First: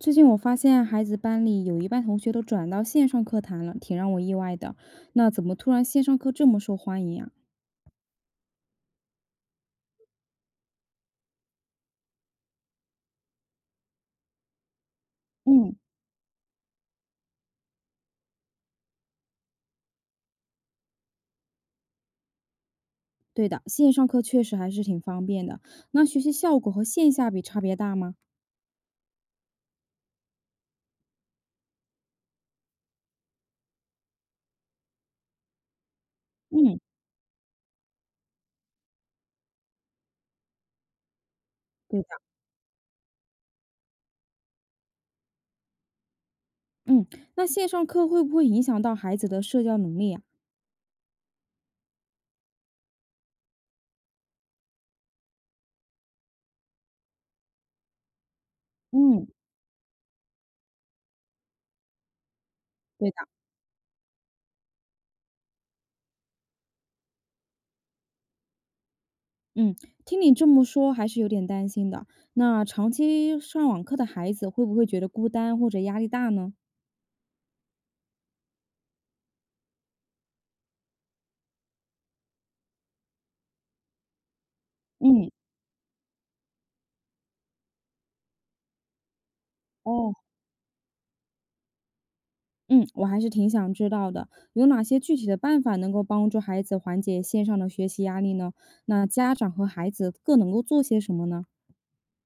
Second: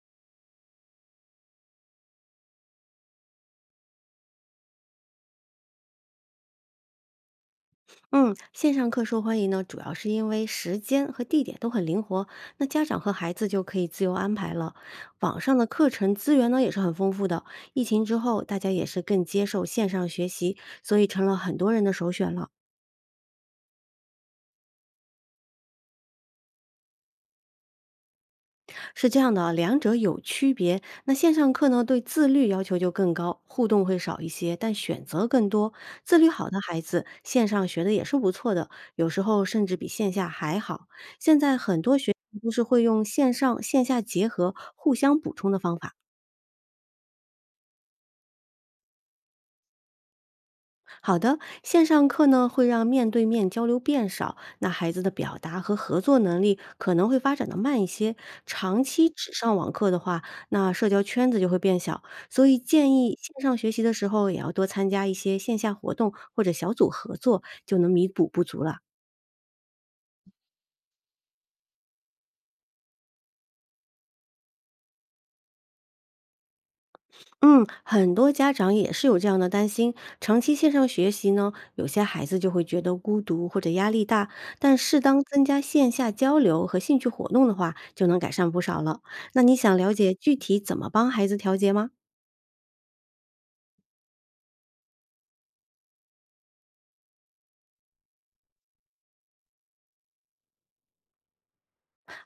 最近我发现孩子班里有一半同学都转到线上课堂了，挺让我意外的。那怎么突然线上课这么受欢迎啊？嗯，线上课受欢迎呢，主要是因为时间和地点都很灵活，那家长和孩子就可以自由安排了。网上的嗯，课程资源呢也是很丰富的，疫情之后大家也是更接受线上学习，所以成了很多人的首选了。对的，线上课确实还是挺方便的。那学习效果和线下比差别大吗？是这样的啊，两者有区别。那线上课呢，对自律要求就更高，互动会少一些，但选择更多。自律好的嗯，孩子，线上学的也是不错的，有时候甚至比线下还好。现在很多对的。学校都是会用线上线下结合、互相补充的方法。嗯，那线上课会不会影响到孩子的社交能力啊？好的，线上课呢会让面对面交流变少，那孩子的表达和合作能力可能会发展的慢一些。长期嗯，只上网课的话，那社交圈子就会变小，所以建对的。议线上学习的时候也要多参加一些线下活动或者小组合作，就能弥补不足了。嗯，听你这么说还是有点担心的。那长期上网课的孩子会不会觉得孤单或者压力大呢？嗯，很多家长也是有这样的担心。长期线上学习呢，有些孩子就会觉得孤独或者压力大，但适当嗯，增加线下交流和兴趣活动的话，就能改善不少了。那你想了哦，解具体怎么帮孩子调节吗？嗯，我还是挺想知道的，有哪些具体的办法能够帮助孩子缓解线上的学习压力呢？那家长和孩子各能够做些什么呢？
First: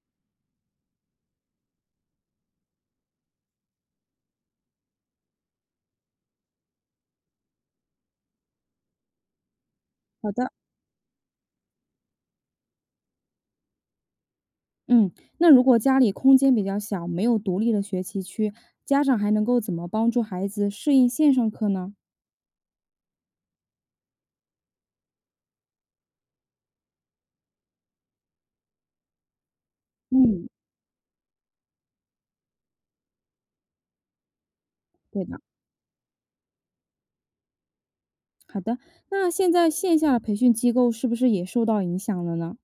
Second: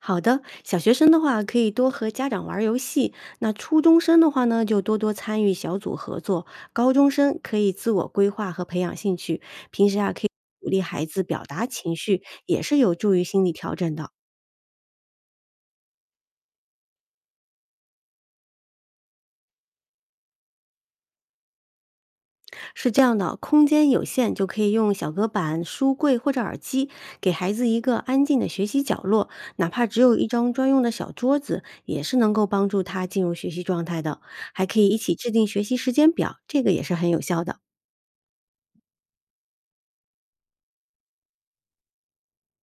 好的，小学生的话可以多和家长玩儿游戏，那初中生的话呢，就多多参与小组合作，高中生可以自我规划和培养兴趣，平时啊可好以。的，鼓励孩子表达情绪，也是有助于心理调整的哦。嗯，那如果家里空间比较小，没有独立的学习区，家长还能够怎么帮助孩子适应线上课呢？是这样的，空间有限，就可以用小隔板、书柜或者耳机，给孩子一个安静的学习角落，哪怕只有一嗯，张专用的小桌子，也是能够帮助他进入学习状态的。还可以一起对制的，定学习时间表，这个也是很有效的。好的。那现在线下的培训机构是不是也受到影响了呢？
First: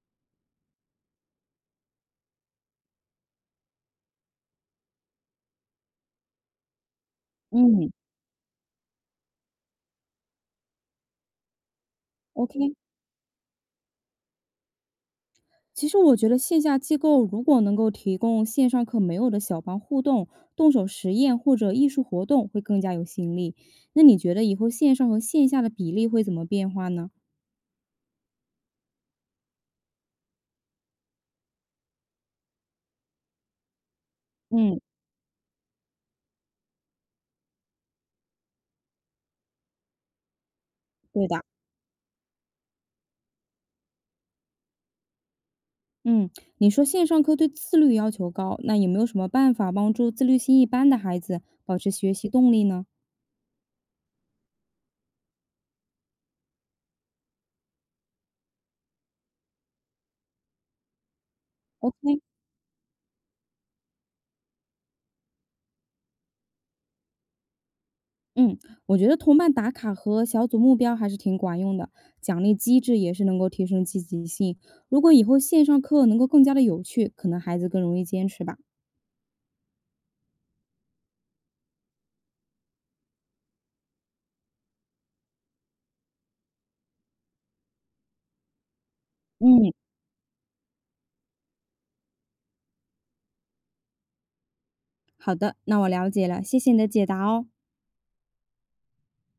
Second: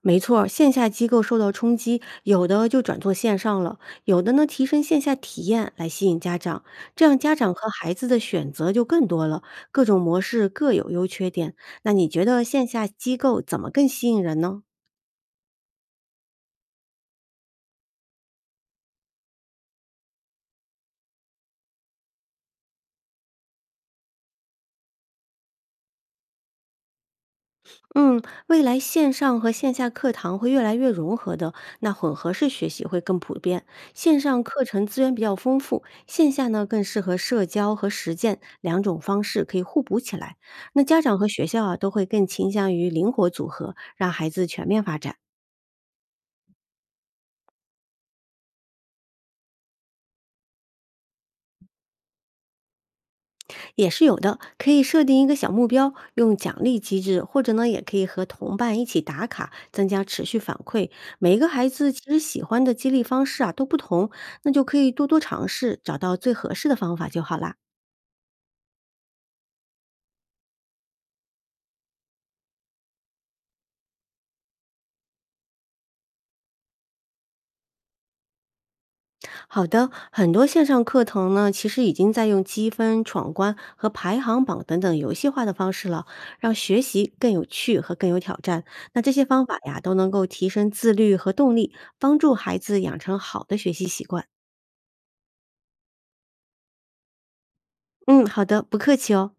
没错儿，线下机构受到冲击，有的就转做线上了，有的呢提升线下体验来吸引家长，这样家长和嗯孩子的选择就更多了，各种模式各有优缺点。那你觉得线，OK。下机构怎么更吸引人呢？其实我觉得线下机构如果能够提供线上课没有的小班互动、动手实验或者艺术活动，会更加有吸引力。那你觉得以后线上和线下的比例会怎么变化呢？嗯，未来线上和线下课堂会越来越融合的，那混合式学习会更普遍。线上课嗯，程资源比较丰富，线下呢更适合社交和实践，两种方式可以互补起来。那家长对和的。学校啊都会更倾向于灵活组合，让孩子全面发展。嗯，你说线上课对自律要求高，那有没有什么办法帮助自律性一般的孩子保持学习动力呢也是有的，可以设定一个小目标，用奖励机制，或者呢，也可以和同伴一起打卡，增加持续反馈。每个孩子其实？OK，喜欢的激励方式啊都不同，那就可以多多尝试，找到最合适的方法就好啦。嗯，我觉得同伴打卡和小组目标还是挺管用的，奖励机制也是能够提升积极性。如果以后线上课能够更加的有趣，可能孩子更容易坚持吧。好的，很多线上课程呢，其实已经在用积分、闯关和排行榜等等游戏化的方式了，让学习更有趣和更有挑战。那这些方法嗯，呀，都能够提升自律和动力，帮助孩子养成好的学习习惯。好的，那我了解了，谢谢你的解答哦。嗯，好的，不客气哦。